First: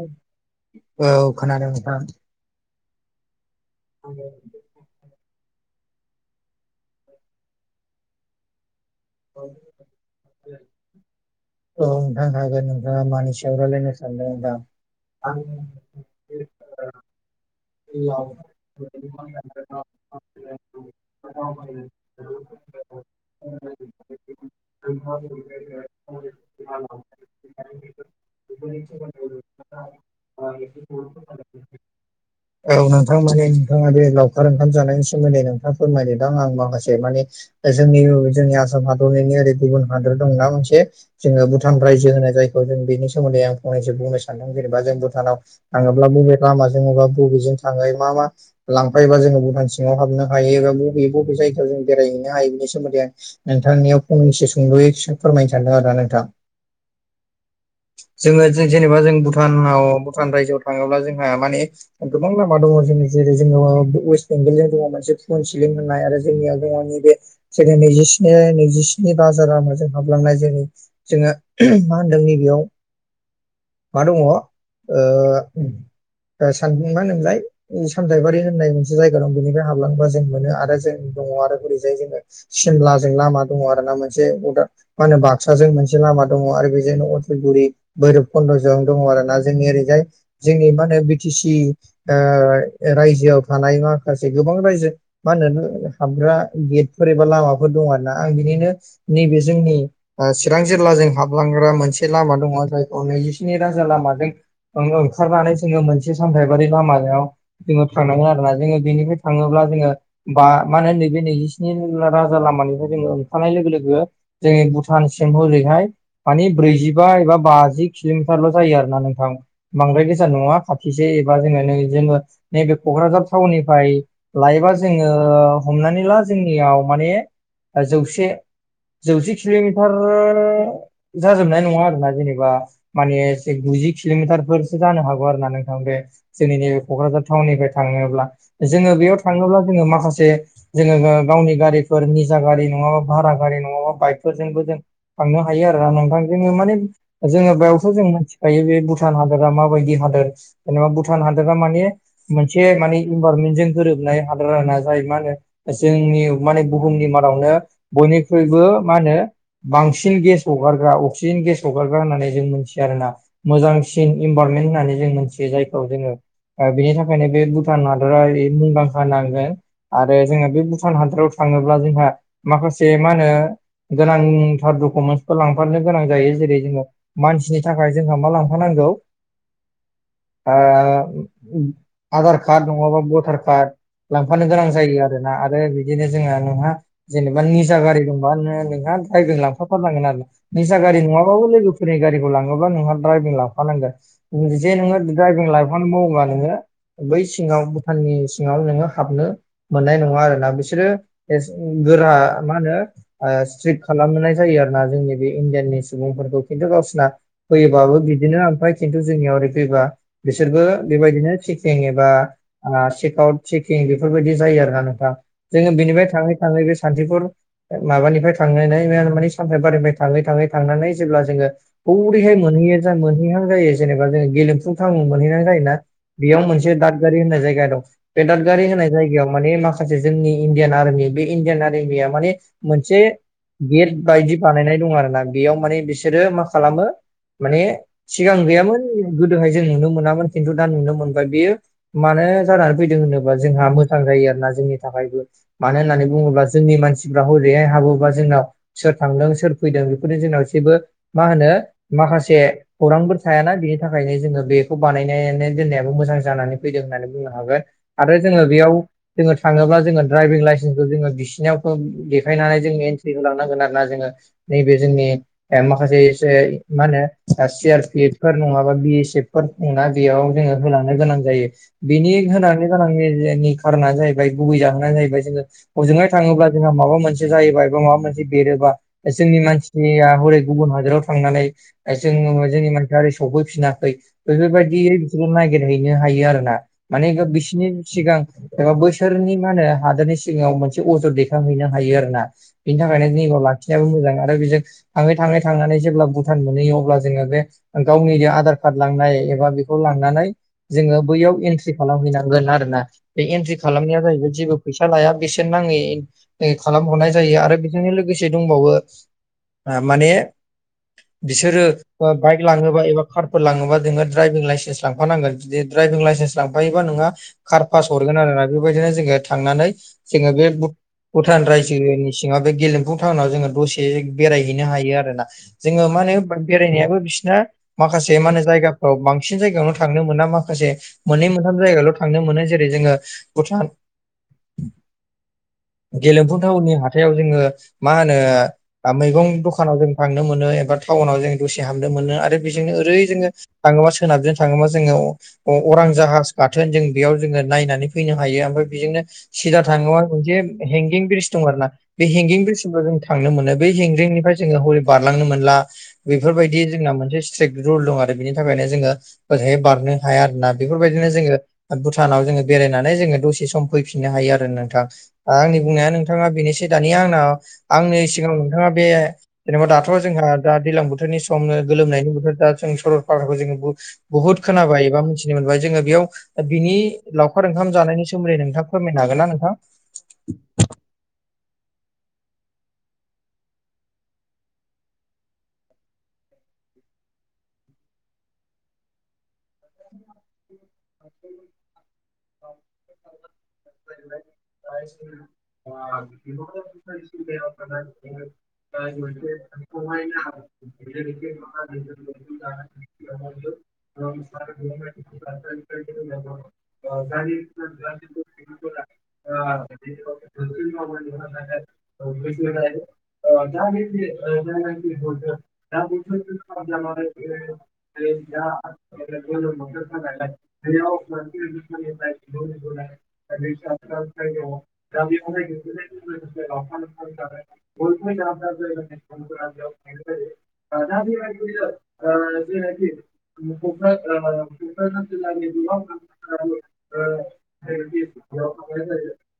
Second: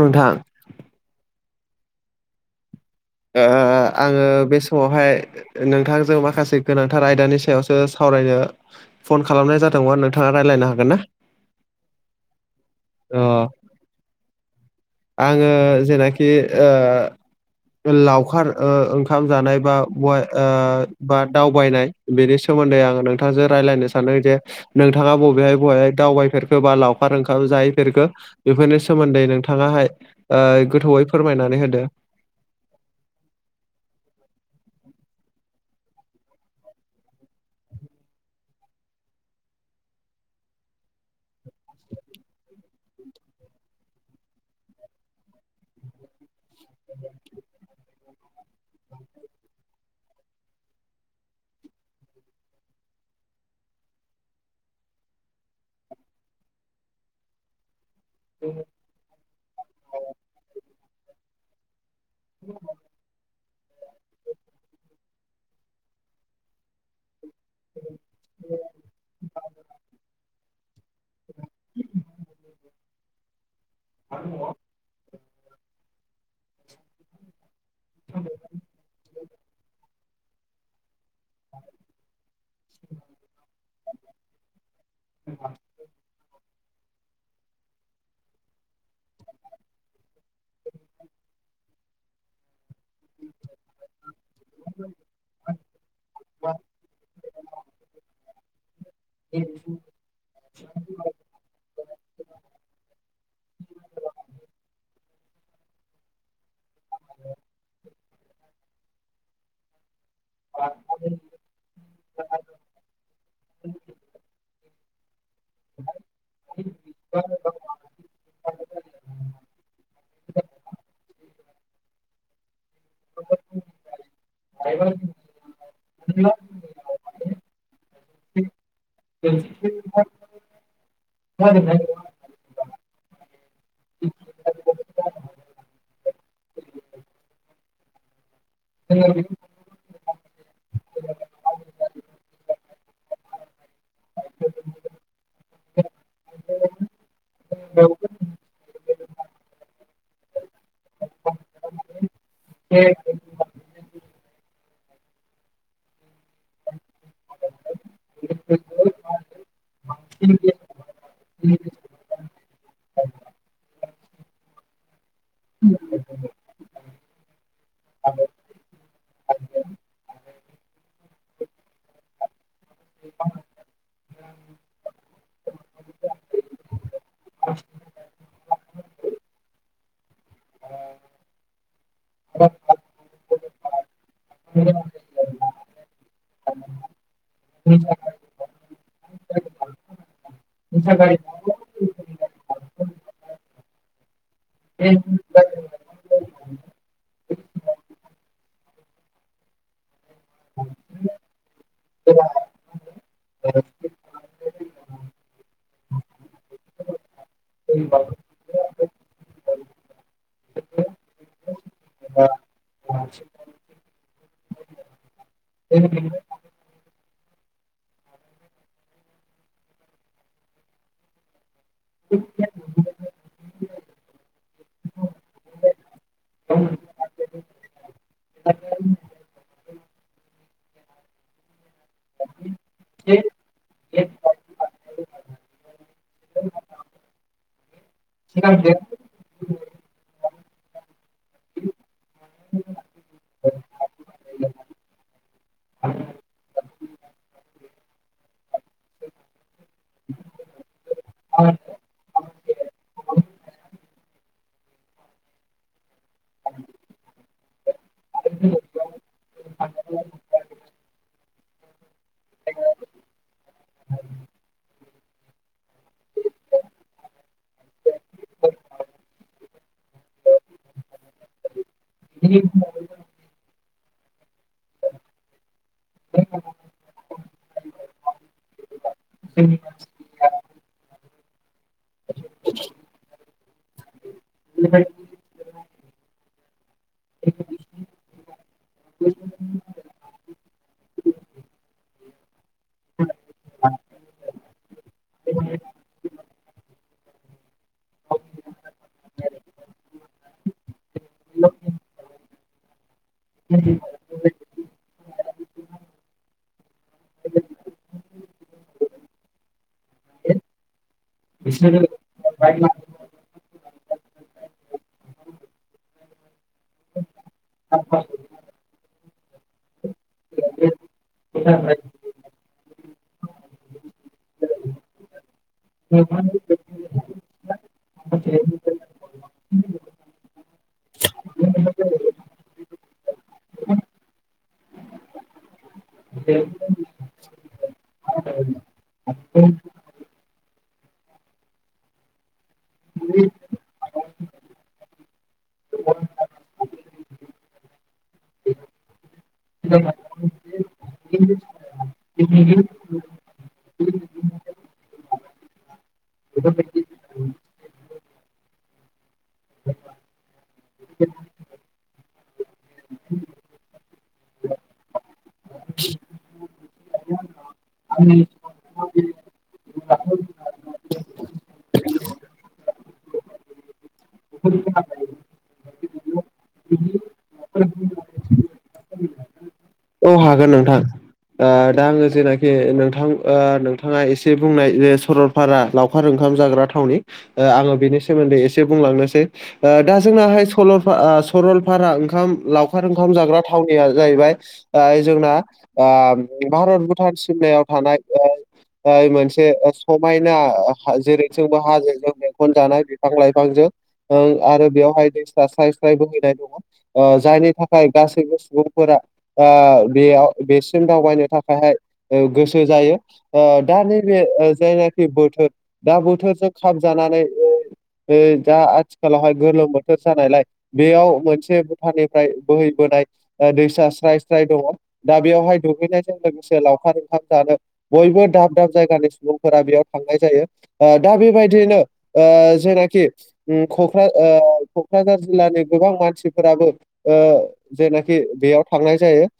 नोंथां औ खोनादों नोंथां। ओ आङो बे समावहाय नोंथांजों माखासे गोनांथार आयदानि सायावसो सावरायनो फन औ खालामनाय जादोंमोन नोंथाङा रायलायनो हागोन ना? औ नोंथां हागोन नोंथाङा अ मानि सायाव रायलायनो सानदोंदां आं आङो जेनाखि ओ लावखार ओ ओंखाम जानाय बा ओ बा दावबायनाय। बेनि सोमोनदै आङो नोंथांजों रायलायनो सानो जे नोंथाङा बबेहाय बबेहाय दावबायफेर गोबा लावखार ओंखाम जाहैफेरखो। बेफोरनि सोमोनदै नोंथाङाहाय ओ गोथौयै फोरमायनानै नोंथां? होदो। औ नोंथां माने नोंथाङा बे लावखार ओंखाम जानायनि सोमोन्दै नोंथाङा फोरमायनोदां आं माखासे माने जोंनि औ जोंनि आसाम हादरनि ओरै गुबुन हादर दंना मोनसे? जोङो भुटान रायजो होनो। जायखौ जों बेनि सोमोनदै आं फंनैसो बुंनो सानदों। जेनेबा जों भुटानाव थाङोब्ला बबे लामाजों बबा बबेजों थाङो मा मा लांफायोबा जोङो भुटान सिङाव हाबनो हायो एबा बबे बबे जायगायाव जों बेरायहैनो हायो बिनि सोमोनदै आं नोंथांनियाव फंनैसो सुंद'यै फोरमायनो सानदों आरो ना नोंथां। [inaudible] जोङो जेनेबा जों भुटानाव भुटान रायजोआव थाङोब्ला जोंहा माने मोबां लामा दङ' जोंनि जेरै जोङो वेस्ट बेंगलजों दङ। मोनसे फन सिलिं होननाय आरो जोंनियाव दङ नैबे जोंङो नैजिस्नि नैजिस्नि राजा लामाजों हाबलांनाय जोंनि जोङो मा होनदों नैबेयाव मा दङ ओ सानदों मा होनदों मोनलाय सामथायाइबारि होननाय मोनसे जायगा दं बेनिफ्राय हाबलांबा जों मोनो आरो जों दङ आरो ओरैजाय जोङो सिमलाजों लामा दङ आरो ना मोनसे अदार मा होनो बाक्साजों मोनसे लामा दङ आरो बेजोंनो अदालगुरि भैरब खन्द' ज'आवनो दङ आरो ना जोंनि ओरैजाय जोंनि मा होनो टि सि रायजोआव थानाय माखासे गोबां रायजो मा होनो हाबग्रा गेटफोर एबा लामाफोर दं आरोना आं बिनिनो नैबे जोंनि ओ चिरां जिल्लाजों हाबलांग्रा मोनसे लामा दङ जायखौ नैजिस्नि रोजा लामाजों ओं ओंखारनानै जोङो मोनसे सामथायबारि लामायाव जोङो थांनांगोन आरो ना जोङो बेनिफ्राय थाङोब्ला जोङो बा मा होनो नैबे नैजिस्नि राजा लामानिफ्राय जोङो ओंखारानाय लोगो लोगो जोंनि भुटान नसिम हरैहाय मानि ब्रैजिबा एबा बाजि किल'मिटारल' जायो आरो ना नोंथां बांद्राय गोजान नङा खाथिसे एबा जोङो जेनबा नैबे क'क्राझार टाउननिफ्राय लायोबा जोङो हमनानै ला जोंनियाव माने जौसे जौसे किल'मिटार जाजोबनाय नङा आरोना जेनेबा माने एसे गुजि किल'मिटारफोरसो जानो हागौ आरो ना नोंथां बे जोंनि नैबे क'क्राझार टाउननिफ्राय थाङोब्ला जोङो बेयाव थाङोब्ला जोङो माखासे जोङो गावनि गारिफोर निजा गारि नङाबा भारा गारि नङाबा बाइकफोरजोंबो जों थांनो हायो आरो ना नोंथांजोंनो माने जोङो बेयावथ' जों मिथिखायो बे भुटान हादरा माबायदि हादोर जेनेबा भुटान हादोरा मानिे मोनसे माने जों गोरोबनाय हादारा जायो मा होनो जोंनि माने बुहुमनि मादावनो बयनिख्रुइबो मा होनो बांसिन गेस हगारग्रा अक्सिजेन गेस हगारग्रा होननानै जों मोनथियो आरो ना मोजांसिन इनभारमेन्ट होननानै जों मोनथियो जायखौ जोङो बिनि थाखायनो बे भुटान हादरा मुंदांखा नांगोन आरो जोङो बे भुटान हादोराव थाङोब्ला जोंहा माखासे मा होनो गोनांथार कुमेन्टस फोर लांफानो गोनां जायो जेरै जोङो मानसिनि थाखाय जोंहा मा लांफानांगौ आधार कार्ड नङाबा भटार कार्ड लांफानो गोनां जायो आरो आरो बिदिनो जोंहा नोंहा जेनेबा निजा गारि दं म नोंहा ायजों लांफा थारनांगोन आरो ना निजा गारि नङाबाबो लोगोफोर दिनै गारिखौ लाङोबा नोंहा ्राइभं लाफानांगोन जे नोङो द्राइभिं लाइसेनस मावोबा नोङो बै सिङाव भुटाननि सिङाव नोङो हाबनो मोननाय नङा आरोना बिसोरो गोरा मा होनो खालाम जायो आरो ना जोंनि बे इण्डियाननि सुबुंफोरखौ खिन्थु गावसिना होयोबाबो बिदिनो ओमफाय खिन्थु जोंनियाव ओरै फैबा बिसोरबो बेबायदिनो चिकं एबा चकआउट चेकिं बेफोरबायदि जायो आरो ना नोंथाङा जोङो बिनिफ्राय थाङो आ बे सान्तिपुर माबानिफ्राय थांनानै मानि सानथाय बारिनिफ्राय थाङै थाङै थांनानै जेब्ला जोङो बरैहाय मोनहैयो मोनहैहां जायो जेनेबा जोंङ गेलेमफु थावन मोनहैहां जायोना बेयाव मोनसे दादगारि होननाय जायगा दं बे दादगारि होननाय जायगायाव माने माखासे जोंनि इण्डियान आरमि बे इण्डियान आरमिया माने मोनसे औ गेट बायदि बानायनाय दं आरो ना बेयाव माने बिसोरो मा खालामो माने सिगां गैयामोन गोदोहाय जों नुनो मोनामोन खिन्थु दा नुनो मोनबाय बियो मानो जानानै फैदों होनोबा जोंहा मोजां जायो आरोना जोंनि थाखायबो मानो होननानै बुङोब्ला जोंनि मानसिफ्रा हरैहाय हाबोबा जोंनाव सोर थांदों सोर फैदों बेफोरनि जोंनाव जेबो मा होनो माखासे खौरांफोर थायाना बिनि थाखायनो जोङो बेखौ बानायनानै दोननायाबो मोजां जानानै फैदों होननानै बुंनो हागोन आरो जोङो बेयाव जोङो थाङोब्ला जोङो ड्राइभिं लाइसेन्सखौ जोङो बिसिनियाव देखायनानै जों एन्ट्रि होलांनांगोन आरो ना जोङो नैबे जोंनि माखासे मा होनो सि आर पि एफ फोर नङाबा बि एस एफ फोर ना बेयाव जोङो होलांनो गोनां जायो बिनि होनानै [unintelligible] खार'नानो जाहैबाय गुबै जाहोनानो जाहैबाय जोङो हजोंहा थाङोब्ला जोंहा माबा मोनसे जायोबा एबा माबा मोनसे बेरोबा जोंनि मानसिया हरै गुबुन हादोराव थांनानै जों जोंनि मानसिया ओरै सफैफिनाखै बेफोरबायदि बिसोरो नागिरहैनो हायो आरो ना माने बिसिनि सिगां एबा बैसोरनि मा होनो हादोरनि सिगाङाव मोनसे अजद दैखांहैनो हायो आरो ना। बिनि थाखायनो [unintelligible] लाखिनायाबो मोजां आरो बेजों थाङै थाङै थांनानै जेब्ला मोनहैयो अब्ला जोङो बे गावनि जे आधार कार्ड लांनाय एबा बेखौ लांनानै जोङो बैयाव एन्ट्रि खालामहैनांगोन आरोना। बे एन्ट्रि खालामनाया जाहैबाय जेबो फैसा लाया बेसे नाङै खालामहरनाय जायो आरो बेजोंनो लोगोसे दंबावो माने बिसोरो बाइक लाङोबा एबा कारफोर लाङोबा जोङो ड्राइभिं लाइसेन्स लांफानांगोन जदि ड्राइभिं लाइसेन्स लांफायोबा नोंहा कार पास हरगोन आरोना बेबायदिनो जोङो थांनानै जोङो बे भु-भुटान रायजोनि सिङाव बे गेलेमफुं टउनाव जोङो दसे बेरायहैनो हायो आरोना। जोङो मा होनो बेरायनायाबो बिसिना माखासे मा होनो जायगा बांसिन जायगायावनो थांनो मोना माखासे मोननै मोनथाम जायगायावल' थांनो मोनो जेरै जोङो भुटान गेलेमफु थावननि हाथायाव जोङो मा होनो मैगं दखानाव जों थांनो मोनो एबा टाउनाव जों दसे हाबनो मोनो आरो बि ओरै जोङो थाङोबा सोनाबजों थाङोबा जोङो अरां जाहाज गाथोन जों बेयाव जोङो नायनानै फैनो हायो ओमफ्राय बेजोंनो सिदा थाङोबा मोनसे हेंगिं ब्रिज दं आरो ना बे हेंगिं ब्रिजजों जों थांनो मोनो बै हेंगिंनिफ्राय जोङो हरै बारलांनो मोनला बेफोरबायदि जोंना मोनसे स्ट्रिक रुल दं आरो बिनि थाखायनो जोङो ओरैहाय बारनो हाया आरोना बेफोरबायदिनो जोङो भुटानाव जोङो बेरायनानै जोङो दसे सम फैफिननो हायो आरो नोंथां आंनि बुंनाया नोंथाङा बेनोसै दानिया आंनाव आंनि सिगां बे जेनेबा दाथ जोंहा दा दैलां बोथोरनि समनो गोलोमनायनि दा जों सरलपाराखौ जोङो बहुत खोनाबाय एबा मिथिनो मोनबाय जोङो बेयाव दा बिनि लावखार ओंखाम जानायनि सोमोन्दै नोंथां फोरमायनो हागोन ना नोंथां? औ हागोन नोंथां। ओदा आङो जेनाखि नोंथां ओ नोंथाङा एसे बुंनाय जे सरल फारा लावखार ओंखाम जाग्रा थावनि आङो बेनि सोमोन्दै एसे बुंलांनोसै। ओ दा जोंनाहाय स-सरलपारा ओंखाम लावखार ओंखाम जाग्रा थाव निया जाहैबाय ओ जोंना आ भारत भुटान सिमनायायाव थानाय ओ ओ मोनसे समायना जेरै जोंबो हाजोजों बेंखन जानाय बिफां लाइफांजों आरो बेवहाय दैसा स्राय स्राय बोहैनाय दङ जायनि थाखाय गासैबो सुबुंफोरा आ बेयाव बेसिम दावबायनो थाखायहाय गोसो जायो आ दा नैबे जायनाखि बोथोर दा बोथोर जों खाब जानानै जा आथिखालावहाय गोलोम बोथोर जानायलाय बेयाव मोनसे जोंनि जायखौ भुटाननिफ्राय जोङो बोहैबोनाय दैसा स्राय स्राय दङ दा बेवहाय दुगैनाय जों लोगोसे लावखार ओंखाम जानो बयबो दाब दाब जायगानि सुबुंफोरा बेयाव थांनाय जायो। आ दा बेबायदियैनो ओ बेबायदिनो जेनाखि कक्रा ओ कक्राझार जिल्लानि गोबां मान सिफोराबो ओ जेनाखि ओ जेनाखि बेयाव थांनाय जायो ओ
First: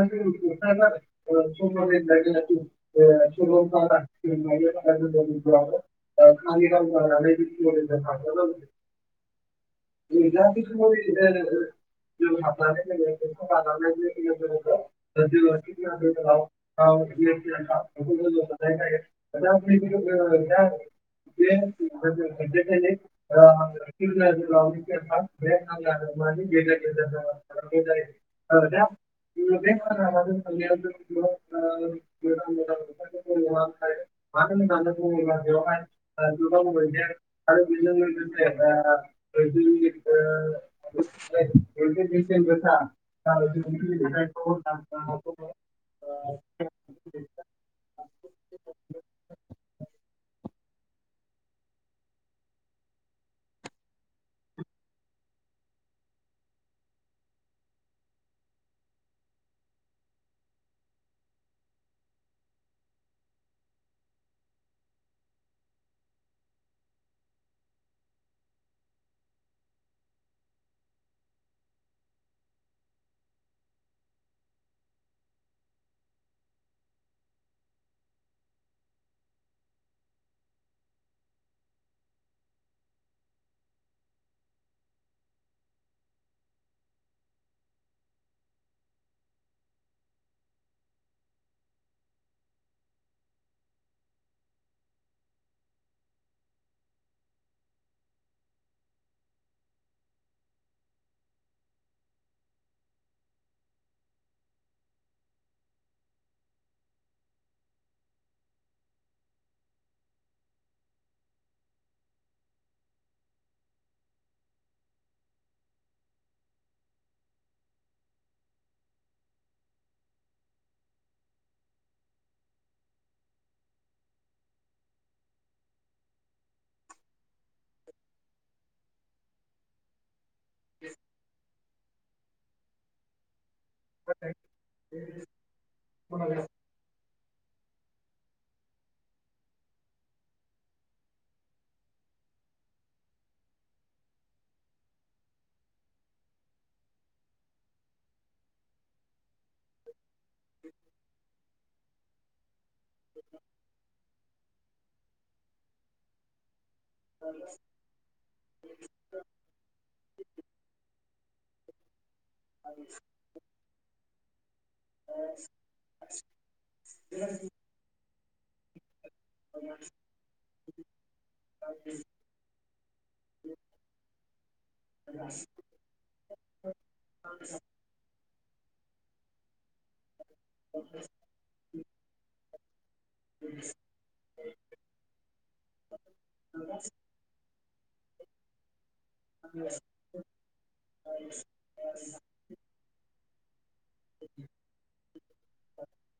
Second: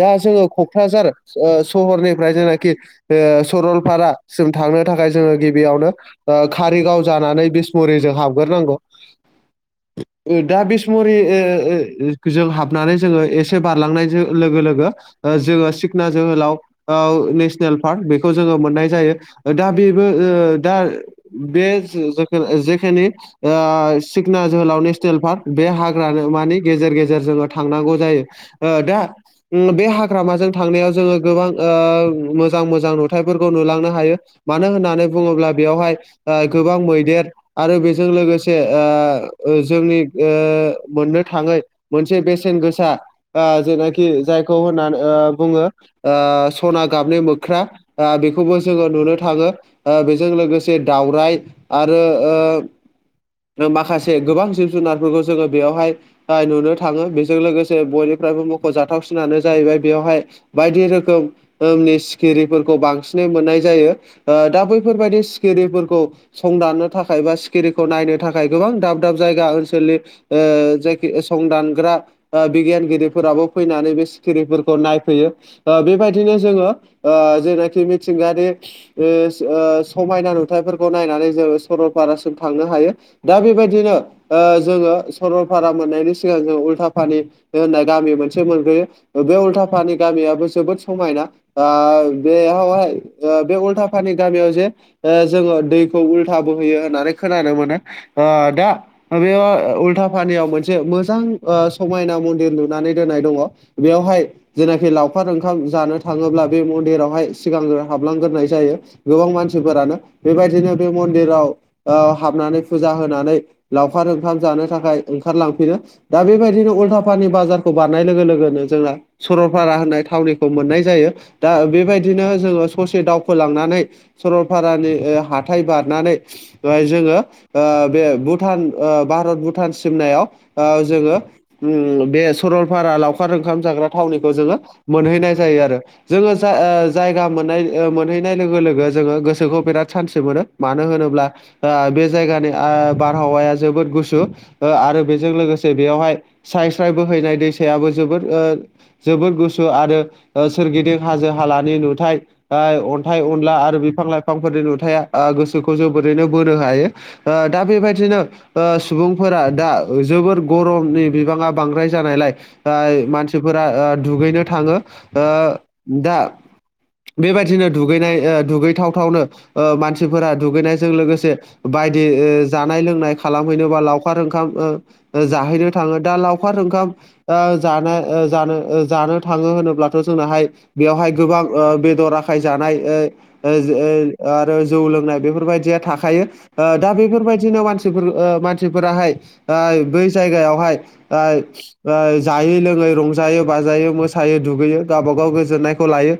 दा जों जोङो क'क्राझार ओ सहरनिफ्राय जेनाखि ओ सरलपारा जों सरलपारासिम नायनो थांनो थाखाय जों जोङो गिबियावनो कारिगाव जानानै बिसमुरिजों हाबग्रोनांगौ। दा बे बिसमुरि समाव जों हाबनानै जोङो एसे बारलांनाय लोगो जोङो सिख ना जोहोलाव नेसनेल पार्क बेखौ जोङो मोननाय जायो दा बेबो दा बे जेखिनि सिखना जोहोलाव नेसनेल पार्क बे हाग्रामानो मानि गेजेर गेजेर जोङो थांनांगौ जायो। दा बे हाग्रामाजों थांनायाव जोङो गोबां मोजां मोजां नुथाइफोरखौ नुलांनो हायो मानो होननानै बुङोब्ला बेवहाय गोबां मैदेर आरो बेजों लोगोसे जोंनि मोननो थाङै मोनसे बेसेन गोसा जेनाखि जायखौ गोसा होननानै बुङो सना गाबनि मोख्रा बेखौबो जोङो नुनो थाङो। ओ बेजों लोगोसे दावराइ आरो ओ। माखासे गोबां जिब-जुनारफोरखौ जोङो बेवहाय नुनो थाङो बेजों लोगोसे बयनिफ्रायबो मुंख'जाथावसिनानो जाहैबाय बेवहाय बायदि रोखोम ओंनि सिखिरिफोरखौ बांसिनै मोननाय जायो ओ दा बैफोरबायदि सिखिरिफोरखौ संदाननो थाखाय बा सिखिरिखौ नायनो थाखाय गोबां दाब दाब जायगा ओनसोलनि ओ जायखि संदानग्रा ओ बिगियानगिरि फोराबो फैनानै बे सिखिरिफोरखौ नायफैयो। ओ बेबायदिनो जोङो ओ जेनाखि मिथिंगायारि ओ ओ समायना नुथायाइफोरखौ नायनानै जोङो सरलपारासिम थांनो हायो। दा बेबायदिनो ओ जोङो सरलपारा मोननायनि सिगां जोङो उल्था पानि होननाय। गामि मोनसे मोनग्रोयो बे उल्थाफानि गामियाबो जोबोद समायना। ओ बेवहाहाय ओ बे उल्थाफानि गामियाव जे ओ जोङो दैखौ उल्था बोहैयो होननानै खोनानो मोनो ओ दा बेयाव उल्थाफानियाव मोनसे मोजां ओ समायना मन्दिर नानै दोननाय दङ' बेयावहाय जेनाखि लावखार ओंखाम जानो थाङोब्ला बे मन्दिरावहाय सिगांग्रो हाबलांग्रोनाय जायो। गोबां मानसिफोरानो बेबायदिनो बे मन्दिराव हाबनानै फुजा होनानै लावखार ओंखाम जानो थाखाय ओंखारलांफिनो दा बेबायदिनो उल्था पानि बाजार खौ बारनाय लोगो लोगोनो जोंना सरलपारा होननाय थावनिखौ मोननाय जायो। दा बेबायदिनो जोङो ससे दावखोलांनानै सरलफारानि ओ हाथाय बारनानै जोङो ओ बे भुटान ओ भारत भुटान सिमनायाव ओ जोङो ओम बे सरलफारा लावखार ओंखाम जाग्रा थावनिखौ जोङो मोनहैनाय जायो आरो। जोङो जा ओ जायगा मोननाय ओ मोनहैनाय लोगो लोगो जोङो गोसोखौ बिराद सानथि मोनो। मानो होनोब्ला ओ बे जायगानि ओ बारहावाया जोबोद गुसु ओ आरो बेजों लोगोसे बेयावहाय स्राय स्राय बोहैनाय दैसायाबो जोबोद ओ जोबोद गुसु आरो ओ सोरगिदिं हाजो। हालानि नुथाय अन्थाइ अनला आरो बिफां-लाइफां बिफांफोरनि नुथाया ओ गोसोखौ जोबोरैनो बोनो हायो दा बेबायदिनो ओ सुबुंफोरा दा जोबोर गरमनि बिबाङा बांद्राय जानायलाय मानसिफोरा ओ दुगैनो थाङो ओ दा बेबायदिनो दुगैनाय ओ दुगैथावथावनो मानसिफोरा दुगैनायजों लोगोसे बायदि जानाय लोंनाय खालामहैनो बा लावखार ओंखाम जाहैनो थाङो दा लावखारा खार ओखाम ओ जानो ओ जानो ओ जानो थाङो होनोब्लानो जोंनाहाय बेयावहाय गोबां ओ बेदर आखाय जानाय ओ ओ ओ आरो जौ लोंनाय बेफोरबायदिया थाखायो दा बेफोरबायदिनो मानसिनि मानसिफोराहाय ओ बै जायगायावहाय आयो ओ जायै लोङै रंजायो बाजायो मोसायो, दुगैयो, गावबा गाव गोजोननाया खौ लायो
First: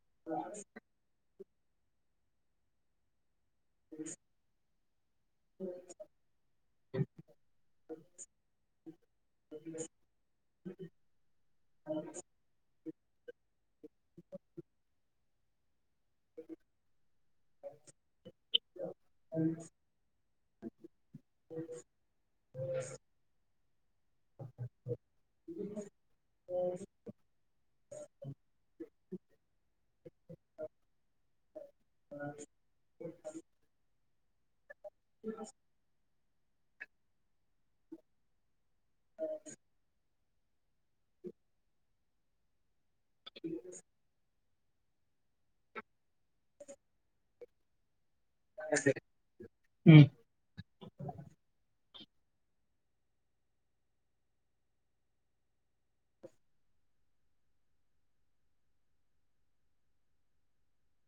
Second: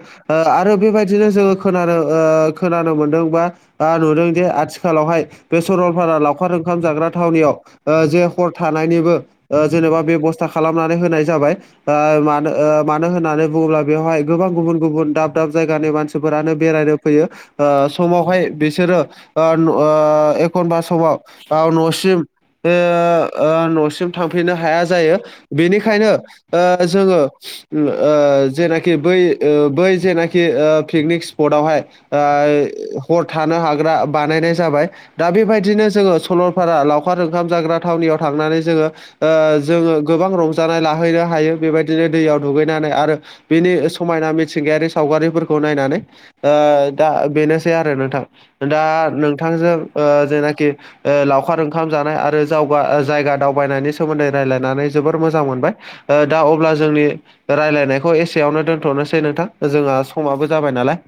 आरो बेबायदिनो जोङो खोनानो ओ खोनानो मोनदों बायो आ नुदोंदिे आथिखालावहाय बे सरलपारा लावखार ओंखाम जाग्रा थावनियावाव ओ जे हर थानायनिबो जेनेबा बेबस्था खालामनानै होनाय जाबाय ओ मानो ओ मानो होननानै बुङोब्ला बेवहाय गोबां गुबुन गुबुन दाब दाब जायगानि मानसिफोरानो बेरायनो फैयो। ओ समावहाय बिसोरो न' ओ एखनबा समाव बा न'सिम बे ओ न'सिम बे थांफिननो हाया जायो बेनिखायनो ओ जोङो ओ जेनाखि बै ओ बै जेनाखि पिकनिक स्पदावहाया हर थानो हाग्रा बानायनाया जाबाय दा बेबायदिनो जोङो सलपारा लावखार ओंखाम जाग्रा थावनियाव थांनानै जोङो। जोङो गोबां रंजानाय लाहैनो हायो बेबादि बिनो दैयाव दुगैनानै आरो बिनि समायना मिथिंगायारि सावगारिफोरखौ नायनानै दा बेनोसै आरो नोंथां। दा नोंथांजों जानाखि लावखार ओंखाम जानाय आरो जावगा जायगा दावबायनायनि सोमोन्दै रायजलायनानै जोबोर मोजां मोनबाय। दा अब्ला जोंनि रायलायनायखौ एसेयावनो दोनथ'नोसै नोंथां जोंहा समाबो जाबाय नालाय